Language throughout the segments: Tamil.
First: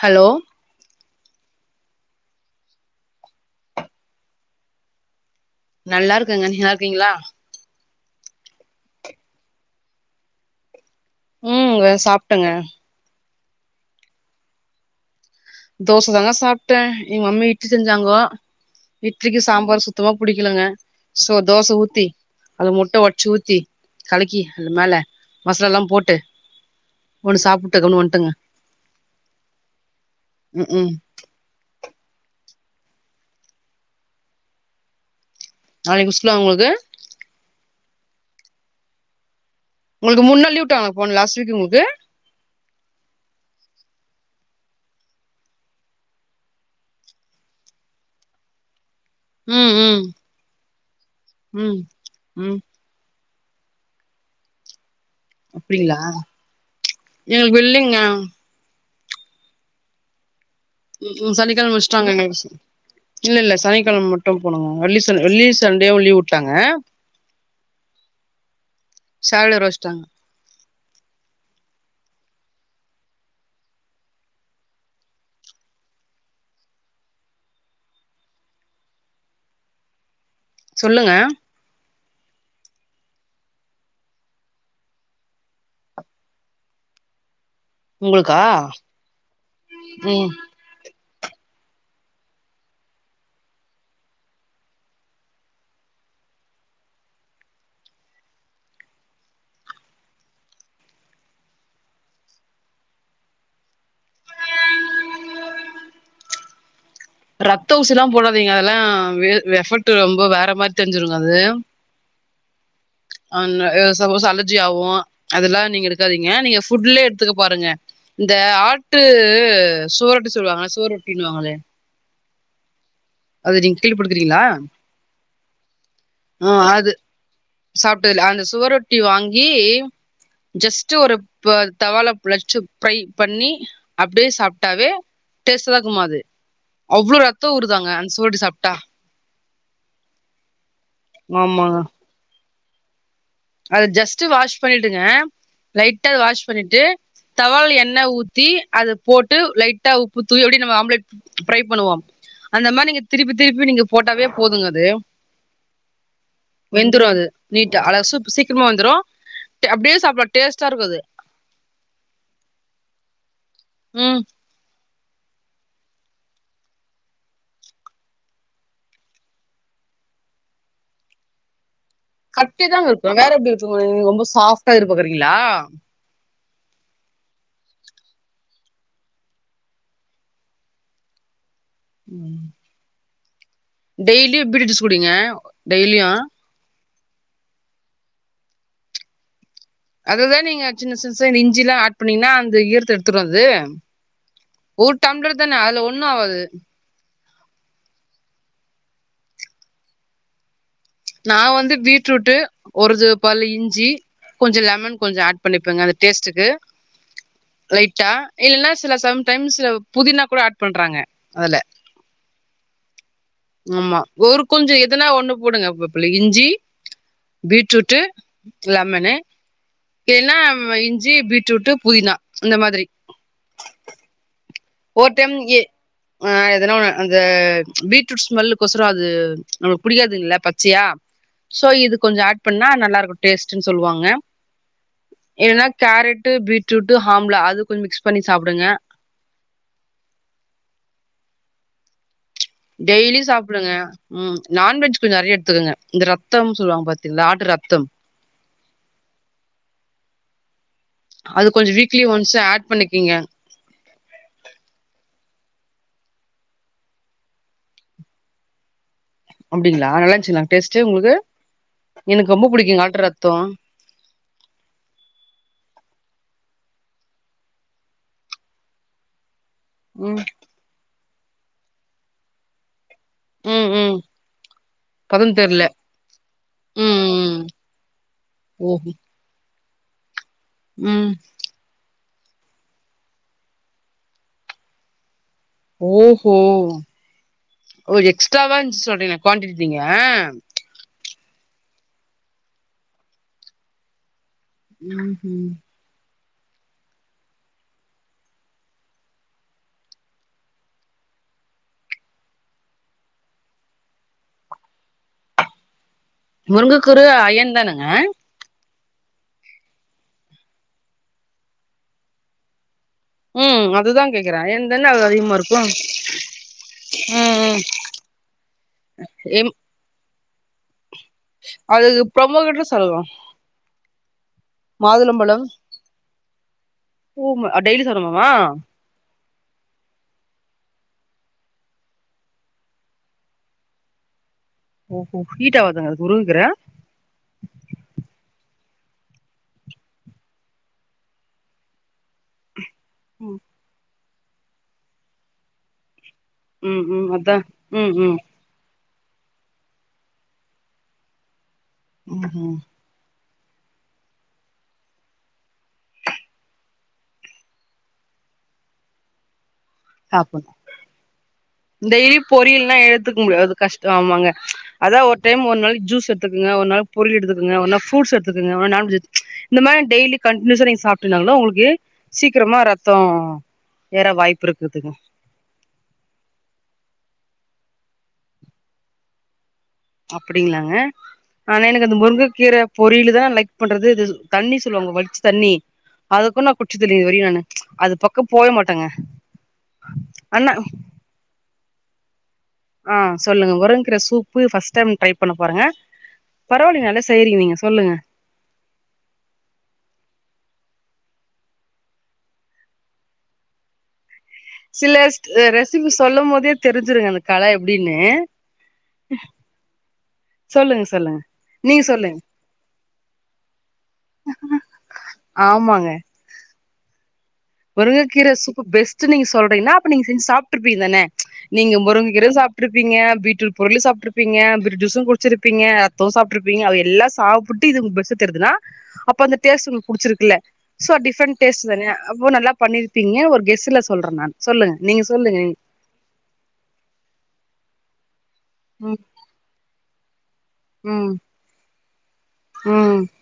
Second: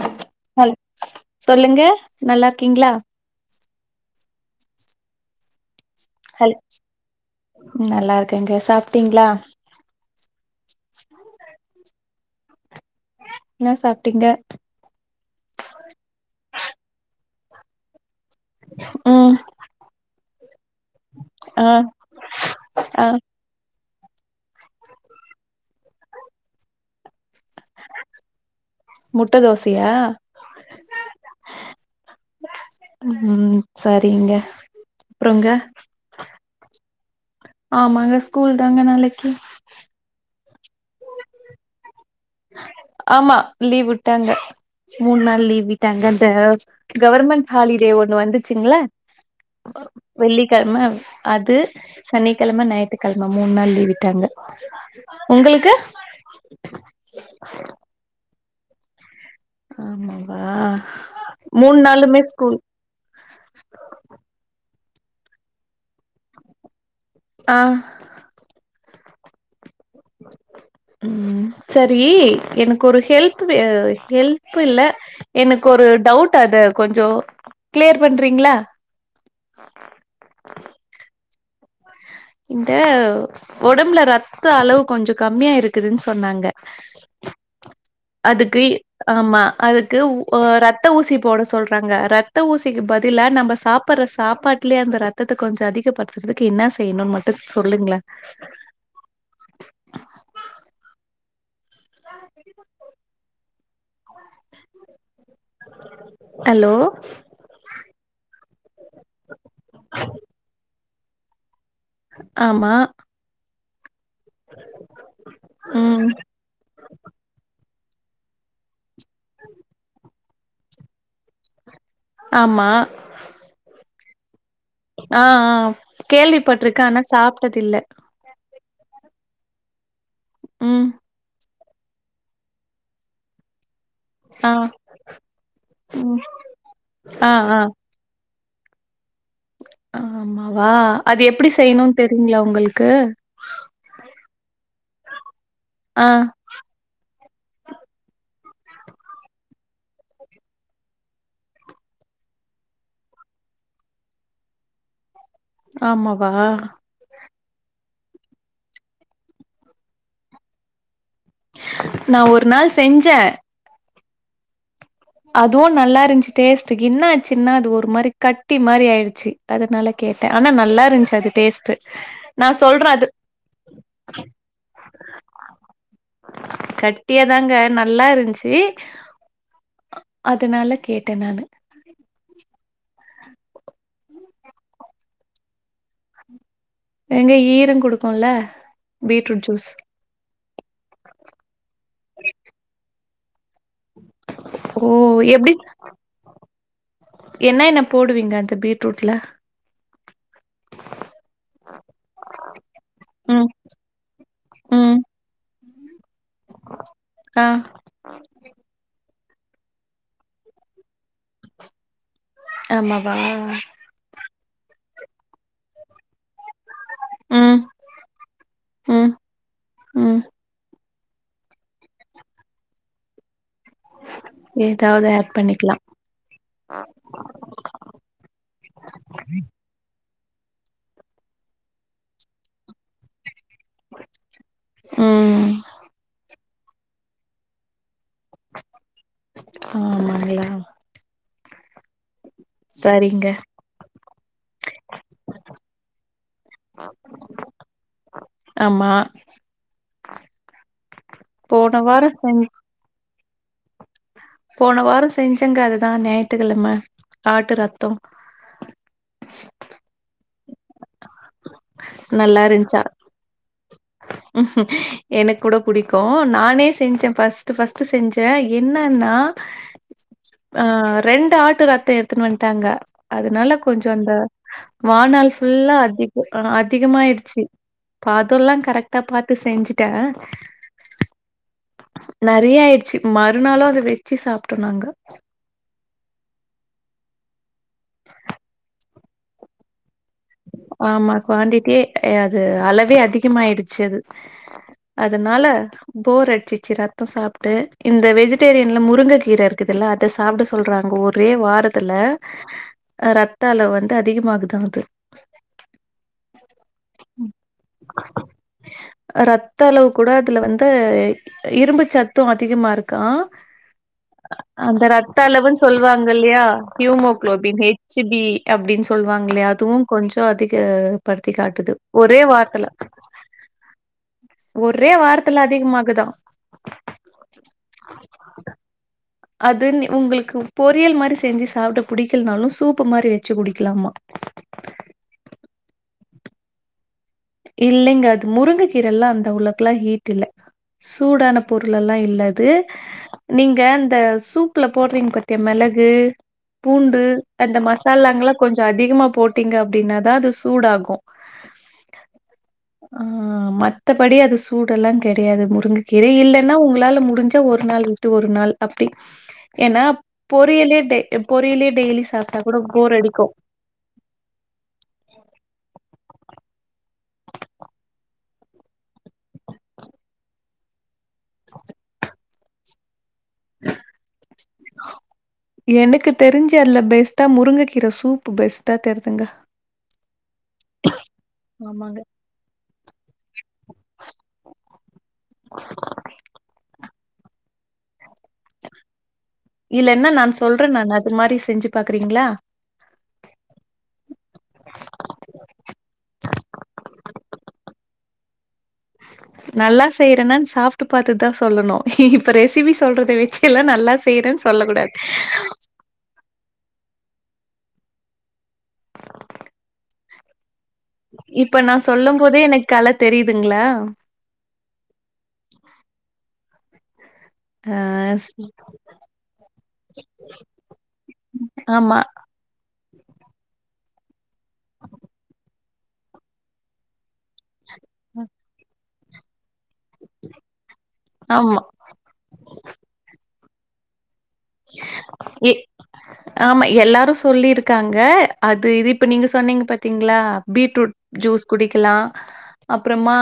ஹலோ ஹ சொல்லுங்க நல்லா இருக்கீங்களா நல்லா இருக்கங்க நீ நல்லா இருக்கீங்களா நல்லாருக்கங்க சாப்ட்டிங்ளா [inaudible] இப்பதா சாப்ட்டங்க என்ன சாப்ட்டிங்க தோச தாங்க சாப்ட்ட எங்க மம்மி இட்லி செஞ்சாங்கோ ம் இட்லிக்கு சாம்பார் சுத் த்தமா புடிக்கலங்க சோ ஆ தோச ஊத்தி அதுவ முட்ட ஆ ஒடச்சி ஊத்தி கலக்கி அது மேலே மசாலல்லா போட்டு ஒன்னு சாப்ட்டு கம்னு வன்டங்க முட்ட தோசையா ம்ஹூம் ம் சரிங்க அப்றொங்க நாளைக் மிஸ்லா அவுங்ளுக்கு ஆமாங்க ஸ்கூல் தாங்க நாளைக்கி உங்களுக்கு மூண் நாள் லீவ் உட்டாங்ளா போன லாஸ்ட் வீக் உங்களுக்கு ஆமா லீவ் விட்டாங்க மூண் நாள் லீவ் விட்டாங்க அந்த கவர்மெண்ட் ஹாலிடே ஒண்ணு வந்துச்சுள ம் ம் வெள்ளிக்கெழம அது ம் ம் சனிக்கெழம ஞாய் ற்று கெழம மூண் நாள் லீவ் விட்டாங்க ம் அப்டிங்ளா எங்களுக்கு இல்லேங்க ஆமாவா ஊ சனிக்கெழம மூணு வச்ட்டாங்க நாளுமே எங்களுக் ஸ்கூல் இல்லல்ல சனிக்கெழம மட்டு போனூ வெள்ளி சன் வெள்ளியு சண்டேவு லீவுட்டாங்க ஆ சேலர் வச்ட்டாங்க உம் சரீ எனக்கு ஒரு ஹெல்ப் வே ஹெல்ப்பில்ல எனக்கு ஒரு டவுட் அத கொஞ்சோ க்ளியர் பண்றிங்ளா சொல்லுங்க இந்த ஒடம்ப்ல ரத்த அளவு கொஞ்சோ கம்மியா இருக்குதுன் சொன்னாங்க உங்களுக்கா அதுக்கு ஆமா அதுக்கு வு ம் அ ரத்த ரத்த ஊசி போட சொல்றாங்க ரத்த ஊசிக்கு பதிலா நம்ம சாப்ட்ற சாப்பாட்லயே அந்த ரத் ரத்தத்த கொஞ்சோ அதிகப்படுத்றதுக்கு என்னா செய்யணும் மட்டு சொல்லுங்க [inaudible] ஹலோ ரத்த ஊசிலா போடாதிங்க அதுலா வெ எஃபெக்ட்டு ரொம்ப வேற மாரி தெரிஞ்சிருங்க அது ஆமா ஆன்ன ஏ சப்போஸ் அலர்ஜி ஆவூ அதெல்லா நீங்க ம் எடுக்காதிங்க நீங்க ஃபுட்லே எடுத்துக்க பாருங்க இந்த ஆட்டூ சுவரொட்டி சொல்லுவாங்க சுவரொட்டின்னுவாங்களே ஆமா அது நீங் கீழப்படுக்றீங்ளா ஆ ஆ கேள்விப்பட்ருக்கே ஆனா சாப்ட்டதில்ல டதில அந்த சுவரொட்டி வாங்கீ ம் ஜஸ்ட்டு ஒரு இப்ப அந்த் தவால ப்ழச்சு ஃப்ரை பண்ணி அப்டியே ஆ சாப்ட்டாவே டேஸ்டுதாக்குமா ம் அது அவ்ளோ ஆ, ரத்த ஆ. ஊருதாங்க அந்த சுவரொட்டி சாப்ட்டா ஆமாவா அது எப்டி செய்யணுன் தெரியுங்ளா உங்களுக்கு அது ஜஸ்ட்டு வாஷ் பண்ணிடுங்க ஆ, லைட்டா வாஷ் பண்ணிட்டு தவால எண்ணெ ஊத்தீ அத போட்டு லைட்டா உப்பு தூவி அப்டி நம்ம ஆம்ப்லேட் ஃப்ரை பண்ணுவோ அந்த மாரி நீங்க திருப்பி திருப்பி நீங்க போட்டாவே போதுங்க அது ஆமாவா வெந்துரு அது நீட்டா அழ சூப்பு சீக்ரமா வெந்துரூ டு அப்டியே சாப்டலா டேஸ்ட்டா இருக்கு அது நா ஒரு நாள் செஞ்சே உம் அதுவு நல்லா இருந்ச்சு டேஸ்டுக் என்னாச்சின்னா அது ஒரு மாரி கட்டி மாரி ஆயிருச்சி அதனால கேட்டே ஆனா நல்லா இருந்ச்சு அது டேஸ்ட்டு நான் கட்டிதாங்க சொல்றேன் அது இருக்கு வேற எப்டி இருக்கு போது நீங் ரொம்ப சாஃப்ட்டா இருக்கப்போறிங்களா கட்டியாதாங்க நல்லா இருந்ச்சு அதனால கேட்டே நான் உம் டெய்லியு பீட்ரூட் ஜூஸ் குடிங்க டெய்லியு எங்க ஈர கொடுக்குல்ல பீட்ரூட் ஜூஸ் அதுதா நீங்க சின்ன சின்ன ச இந்த இஞ்சி எல்லா ஆட் பண்ணீங்கன்னா அந்த ஈரத்தை எடுத்துரும்து ஓ! ஒரு தம்பளர் எப்படி தான அதுல ஒண்ணு ஆகாது என்ன என்ன போடுவீங்க அந்த பீட்ரூட்ல நா வந்து பீட்ரூட் ஒருது ப்பல ம், இஞ்சி கொஞ்ச ம். லெமன் கொஞ்ச ஆட் பண்ணிப்பங்க அந்த டேஸ்டுக்கு ஆ, லைட்டா இல்லன்னா சில சம் டைம்ஸ் புதினா கூட ஆட் பண்றாங்க அதுல ஆமாவா ஆமா ஒரு கொஞ்ச எதனா ஒண்ணு போடுங்கப்பள்ள இஞ்சி ம், பீட்ரூட்டு் ம், லமன்னு ம். இல்லன்னா இஞ்சி பீட்ரூட் புதினா இந்த மாதிரி [unintelligible] ஒரு ஆட் டைம் இ பண்ணிக்கலா அ எதனா ஒண்ணு அந்த பீட்ரூட் ஸ்மெல்லுக்குசர அது நம்மளுக்கு புடிக்காதுல்ல பச்சையா சோ இது கொஞ்ச ஆட் பண்ணா நல்லா இருக்கும் டெஸ்ட்ன்னு சொல்லுவாங்க ம் என்னன்னா கேரட்டு பீட்ரூட் ஆஹம்லா அதுக்கு கொஞ்ச மிக்ஸ் பண்ணி சாப்புடுங்க ஆமாங்களா டெய்லி சரிங்க சாப்புடுங்க உம் நான்வெஜ் கொஞ்ச நெறைய எத்துக்கங்க இந்த ரத்தம்னு சொல்லுவாங்க பாத்தீங்களா ஆட்டு ரத்தம் ஆமா அது கொஞ்ச போன வீக்லி வாரோ ஒன்ஸ் செஞ் ஆட் பண்ணிக்கீங்க போன வார செஞ்சங்க அதுதா ஞாயிற்த்துக்கிழம ஆட்டு ரத்தம் அப்டிங்களா நல்லா இருச்சுங்கலா டேஸ்ட் உங்களுக்கு எனக்கு ரொம்ப பிடிக்குங்க ஆர்டர் ரத்த உ எனக்கு கூட பிடிக்கு நானே செஞ்ச ஃபர்ஸ்ட் ஃபர்ஸ்ட் செஞ்ச என்னன்னா ம் ஆஹ் ரெண்டு ஆட்டு ரத்தம் எடுத்துன்னு வந்துட்டாங்க அதனால ம் கொஞ்ச ம் அந்த வாானாள் பதம் தெர்ல ஃபுல்லா அதிக அஹ் ம் ம் அதிகமாயடுச்சு பாதல்லாங் ஓஹோ பாத்து செஞ்சுட்ட ம் நெறயா ஆயிடுச்சு மறுநாளும் அத வெச்சு சாப்புட்டோ நாங்க ஓஹோ ஒ எக்ஸ்ட்ராவா இருந்துச்சு சொல்றீங்க குவாண்டடி தீங்க ஆமா குவாடிட்டியே அது அளவே அதிகமாயிடுச்சு அது அதனால ம்ஹும் போர் அடிச்சிச்சீ ரத்த சாப்புட்டு இந்த வெஜிடேரியன்ல முருங்க கீர இருக்குதுல்ல அத சாப்புட சொல்றாங்க ஒரே வாரத்துல ரத்த அளவு வந்து அதிகமாகுதா அது முருங்கக்குரு அஐயன் தானங்க ரத்த அளவு கூட அதுல வந்து இரும்பு சத்து அதிகமா இருக்கு ம் அதுதா கேக்குறே அயன் அந்த தான அது ரத்த அதிகமா இருக்கு அளவுன்னு சொல்லுவாங்க இல்லயா ம் ஹியூமோகுளோபின் ம் ஹெச் பி அப்டின்னு சொல்லுவாங்க இல்லயா எம் அதுவு கொஞ்ச அதிக படுத்தி காட்டுது அதுக்கு ஒரே வார்த்தல ப்ரமோகட்னு சொல்லலா ஒரே வாரத்துல அதிகமாகுதா ஹோம்மு ஆ டெய்லி செய்றமேமா அது நீ உங்ளுக்கு பொரியல் மாரி செஞ்சு சாப்ட புடிக்கலனாலு சூப்பு மாரி வச்சு குடிக்கலாமா ஓ ஹோ ஹீட்டாவாதாங்க அது முருங் கீர இல்லைங்க அது முருங்க கீரல்லா அந்த அவ்ளக்ல்லா ஹீட் இல்ல சூடான பொருள் எல்லா இல்ல அது நீங்க அந்த சூப்ல போட்றீங்க பாத்தியா மெளகு ம் பூண்டு ம் அதா அந்த ம் ம் மசாலாங்ளா கொஞ்சோ அதிகமா போட்டீங்க அப்டின்னாதா அது சூடாகு ம் ஹும் ஆ மத்தபடி அது சூடெல்லா கெடயாது முருங்க கீர இல்லன்னா உங்ளால முடிஞ்சா ஒர் நாள் ட்டு ஒரு நாள் அப்டி ஏனா சாப்புட்ணு பொரியலே டெ எ பொரியலே டெய்லி சாப்டா கூட பொரியல்னா போர் எடுத்துக்க அடிக்கு முடியாது கஷ்டோ ஆமாங்க அதா ஒர்டைம் ஒர் நாளைக்கி ஜூஸ் எட்த்துக்கங்க ஒர் நாள் பொரியல் எட்த்துக்கங்க ஒர் நாள் ஃப்ரூட்ஸ் எட்த்துக்கங்க ஒர் நாள் நான் வெஜ் எட்த்து இந்த மார்லா டெய்லி கன்டினியூசா நீங்க சாப் ட்டுனாங்ளோ ஒங்களுக்கு சீக்ரமா ரத்தோ ஏற வாய்ப்பிருக்குதுங்க எனக்கு தெரிஞ்சு அதுல பெஸ்ட்டா முருங்கக்கீர சூப்பு பெஸ்ட்டா தெர்துங்க அப்டிங்ளாங்க ஆனா எனக்கு ஆமாங்க. அந்த முருங்கக்கீர பொரிய்லு தா லைக் பண்றது இது சு தண்ணி சொல்லுவாங்க வட்ச்ச தண்ணி அதுக்கோ நா குச்சதில்ல இதுவரையு நானு அது பக் இல்லனா நான் ஆனா சொல்றே நானுஅது மாரி செஞ்சு பாக்குறீங்ளா ஆ சொல்லுங்க முருங்க்கீர சூப்பு ஃபர்ஸ்ட் டைம் ட்ரை பண்ண போறே பரவால்ல நீங்க நல்லா செய்றீங்க நீங்க சொல்லுங்க நல்லா செய்றனான்னு சாப்ட்டு பாத்துதா சொல்லணு இப்ப ரெசிபி சொல்றத வச்சில்லா நல்லா செய்றேன்னு சொல்லக்கூடாது. சில ரெசிபி சொல்லும்போதே தெரிஞ்சிருங்க அந்த கல எப்டின்னு சொல்லுங்க சொல்லுங்க இப்ப நா நீங்க சொல்லுங்க சொல்லும்போதே எனக்கு கல தெரிதுங்ளா ஆமாங்க ஆ முருங்கக்கீர ஸ் சூப்பு பெஸ்ட்டு நீங்க சொல்றீங்ன்னா அப்ப நீங்க செஞ்சு சாப்ட்ருப்பீங்க தான நீங்க ஆமா, முருங்கக்கீர சாப் ட்ருப்பீங்க பீட்ரூட் பொர்லு சாப்ட்ருப்பீங்க பீட்ரூஜூஸு குடிச்சிருப்பீங்க ரத்தோ சாப்ட்ருப்பீங்க அது எல்லா சாப் புட்டு இது உங் பெஸ்ட் டா ம். தெர்துனா அப்ப அந்த டேஸ்ட் ஒங்ளுக்கு புடிச்சிருக்குல ஸோ டிப்ரெண்ட் ஆமா. டேஸ்ட்டு தான அப்போ நல்லா பண்ணிருப்பீங்க ஒரு கெஸ்ஸுல சொல்றன் நானு சொல்லுங்க நீங்க சொல்லுங்க எ ஆமா எல்லாரு சொல்லிருக்காங்க அது இது ம் இப்ப நீங்க சொன்னீங்க பாத்தீங்ளா பீட்ரூட் ம் ஜூஸ் குடிக்லா ம் அப்றமா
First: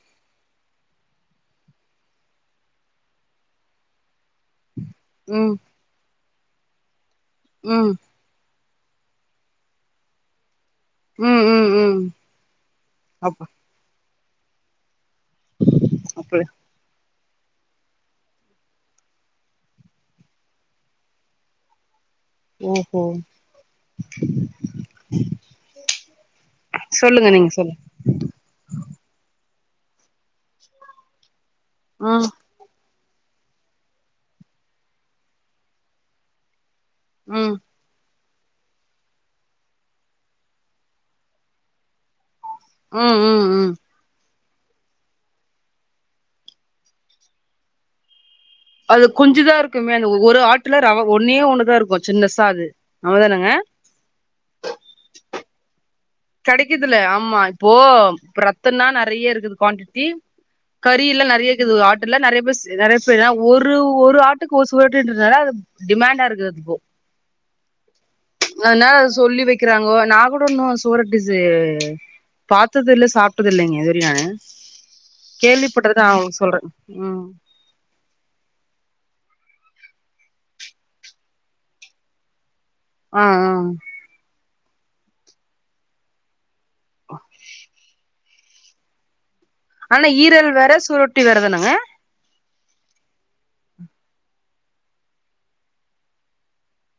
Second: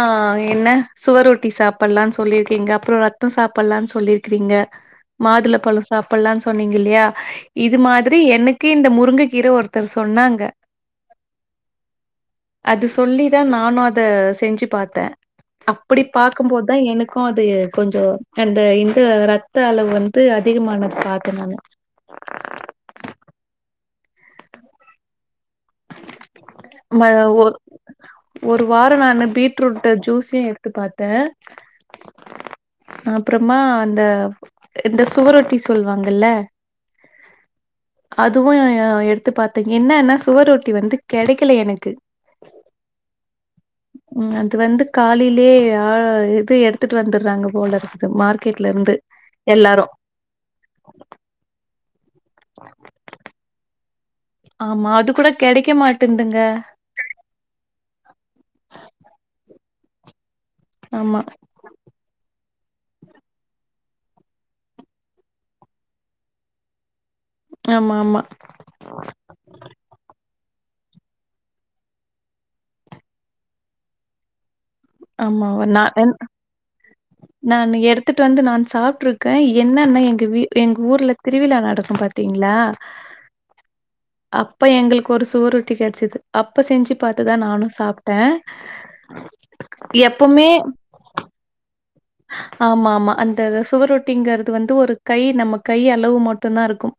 என்ன சுவரொட்டி சாப்பலான் சொல்லியிருக்கீங்க அப்றோ ரத்தோ சாப்பலான் சொல்லிருக்கீங்க மாதுள ம் பழோ சாப்புலான் சொன்னீங்க இல்லயா இது ம் மாத்ரி எனக்கு இந்த முருங்க கீர ஒர்த்தர் சொன்னாங்க ம் ம் ம் அது சொல்லிதா அப்ப நானு அத செஞ்சு பாத்தே அப்படி அப்ப பாக்கும்போதா என க்கு அது கொஞ்சோ அந்த இந்த ரத்தளவு வந்து அதிகமானது பாத்தே நானு ஓஹோ ம சொல்லுங்க ஒரு நீங்க சொல்லுங்க ஒரு வாரோ நானு பீட்ரூட்டு ஜூஸயு எடுத்து பாத்தே ம் அப்றமா அந்த இந்த சுவரொட்டி சொல்வாங்கல்ல ம் அதுவு எடுத்து பாத்தே என்னன்னா சுவரொட்டி வந்து கெடைக்கல எனக்கு ம் ம் ம் ம் அது வந்து காலைலலே ஆ இது எடுத்துட்டு வந்துடுறாங்க போலருக்கு இது மார்க்கெட்ல இருந்து எல்லாரு ஒவ்வொரு ஆட்ல ரவ ஒன்னே ஒண்ணு தாருக்கு சின்னசாது அவ்ளோதானங்க ஆமா அது கூட கெடக்கே மாட்டுதுங்க இதுல ஆமா இப்போ ரத்தோனா நெறைய இருக்குது குவான்டிட்டி ஆமா கறில நெறைய இது ஒரு ஆட்டுல நெறைய பேரு நெறைய பேரு ஒரு ஒரு ஆட்டுக்கு ஒரு சுவரொட்டின்றனால டிமாண்ட் ஆ இருக்குது ப்போ ஆமா ஆமா அதுனால அத சொல்லி வெக்கிறாங்கோ நா கூட ன்னும் துரட்டி சே பாத்ததில்ல சாப்பிட்டதில்லேங்க இதுவர ‌நானு ஆமா நா கேள்விப்பட்டதுதாவ் உனக்கு சொல்றே ஆ நான் அன்ன எடுத்துட்டு வந்து நா சாப்பிட்டுருக்கே என்னன்னா எங்க வீட் எங்க ஊர்ல திருவிழா நடக்கும் பாரு த்தீங்களா ஆ ஆ அப்ப எங்களுக்கு ஒரு சுவரொட்டி கெடச்சிது அப்ப செஞ்சு பாத்துதான் நானும் சாப்ட்டேன் அஹ ஆனா ஈரல் வேற சுவரொட்டி வேறதாணுங்க ஆமா ஆமா அந்த சுவரொட்டிங்கிறது வந்து ஒரு கை நம்ம கை அளவு மட்டுதான் ருக்கும்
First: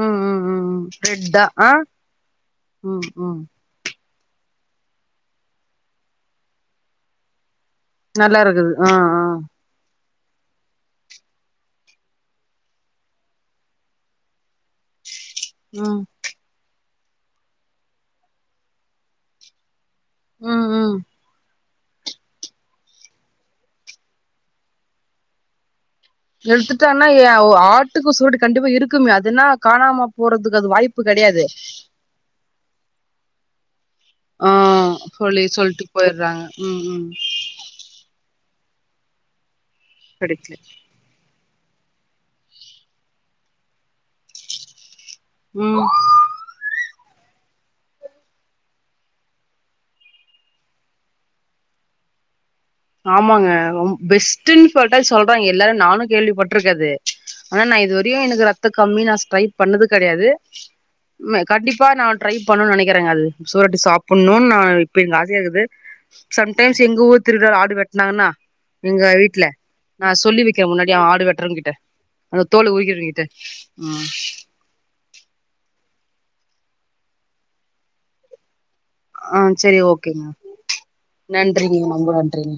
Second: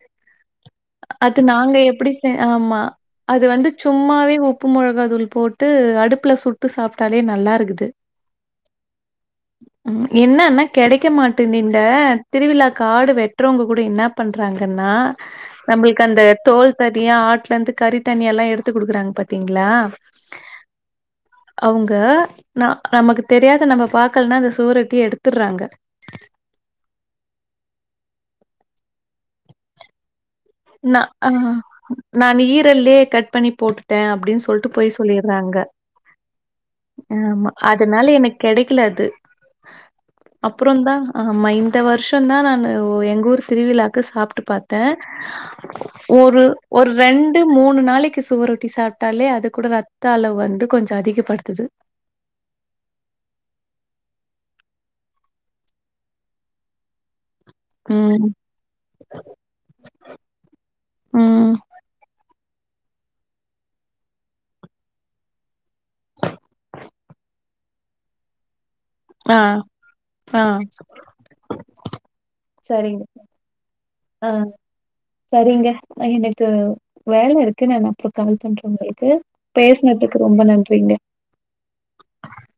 ம் ம் ம் அது ரெட்டா ஆ நாங்க எப்டி செய்‌ ஆமா ம் ம் அது வந்து சும்மாவே உப்பு மொளகா தூள் போட்டு அடுப்ல சுட்டு சாப்ட்டாலே நல்லாருக்குது நல்லாருக்குது ஆ ஆ ம் என்னன்னா கெடக்க மாட்டின்னின்ட திருவிழாக்கு ஆடு வெட்‌றவங்க கூட என்ன பண்றாங்கன்னா ம் நம்ளுக்கு அந்த தோல் தனியா ஆட்லருந்து கறித்தனியா‌ எல்லாம் எடுத்து குடுக்குறாங்க பாத்தீங்களா ம் ம் அவ்ங்க ந நமக்கு தெரியாத நம்ம பாக்கலனா அந்த சுவரொட்டிய எடுத்துர்றாங்க எடுத்துட்டானா ஏ ஓ ஆட்டுக்கு சூருட்டி கண்டிப்பா இருக்குமே அதுனா காணாம போறதுக் நா ஆ நான் ஈரல்லயே கட் பண்ணி போட்டுட்டே அப்டின்னு சொல்ட்டு பொய் சொல்லிர்றாங்க போயிர்டுறாங்க உம் உம் அதனால எனக்கு கெடக்கல அது கெடைக்கல அப்றோதா ஆமா இந்த வருஷோந்தா நானு ஓ எங்கூர் திருவிழாக்கு சாப்ட்டு பாத்தேன் உம் ஒரு ஒரு ரெண்டு மூணு நாளைக்கு சுவரொட்டி சாப்ட்டாலே அது கூட ரத்த அளவு வந்து கொஞ்சோ அதிக படுத்துது ஆமாங்க ரொம் பெஸ்ட்டுன்னு சொல்லிட்டா சொல்றே எல்லாரு நானு கேள்விப்பட்டிருக்கேது ஆனா நா இதுவரையும் ம். எனக்கு ரத்த கம்மி நான் ஸ்ட்ரைக் பண்ணது கெடையாது ம். கண்டிப்பா நான் ட்ரை பண்ணுன்னனு நினைக்கிறேங்க அது சூரொட்டி சாப்பிடணும்னு நான் இப்ப இங்க ஆசையாக்குது சம்டைம்ஸ் எங்க ஊர் திருவிழால ஆடு வெட்னாங்கன்னா எங்க ஆ. வீட்ல நா சொல்லி ஆ. வெக்கிறே முன்னாடியே ஆடு வெட்டுறவன்கிட்ட அந்த தோல சரிங்க. உரிக்கிறவங்கிட்ட ஆ சரிங்க எனக்கு வேல இருக்கு நா அப்றோ‌ கால் பண்றேங்க ஆ சரி ஓகேங்க பேசுனதுக்கு ரொம்ப நன்றிங்க நன்றிங்க ரொம்ப நன்றிங்க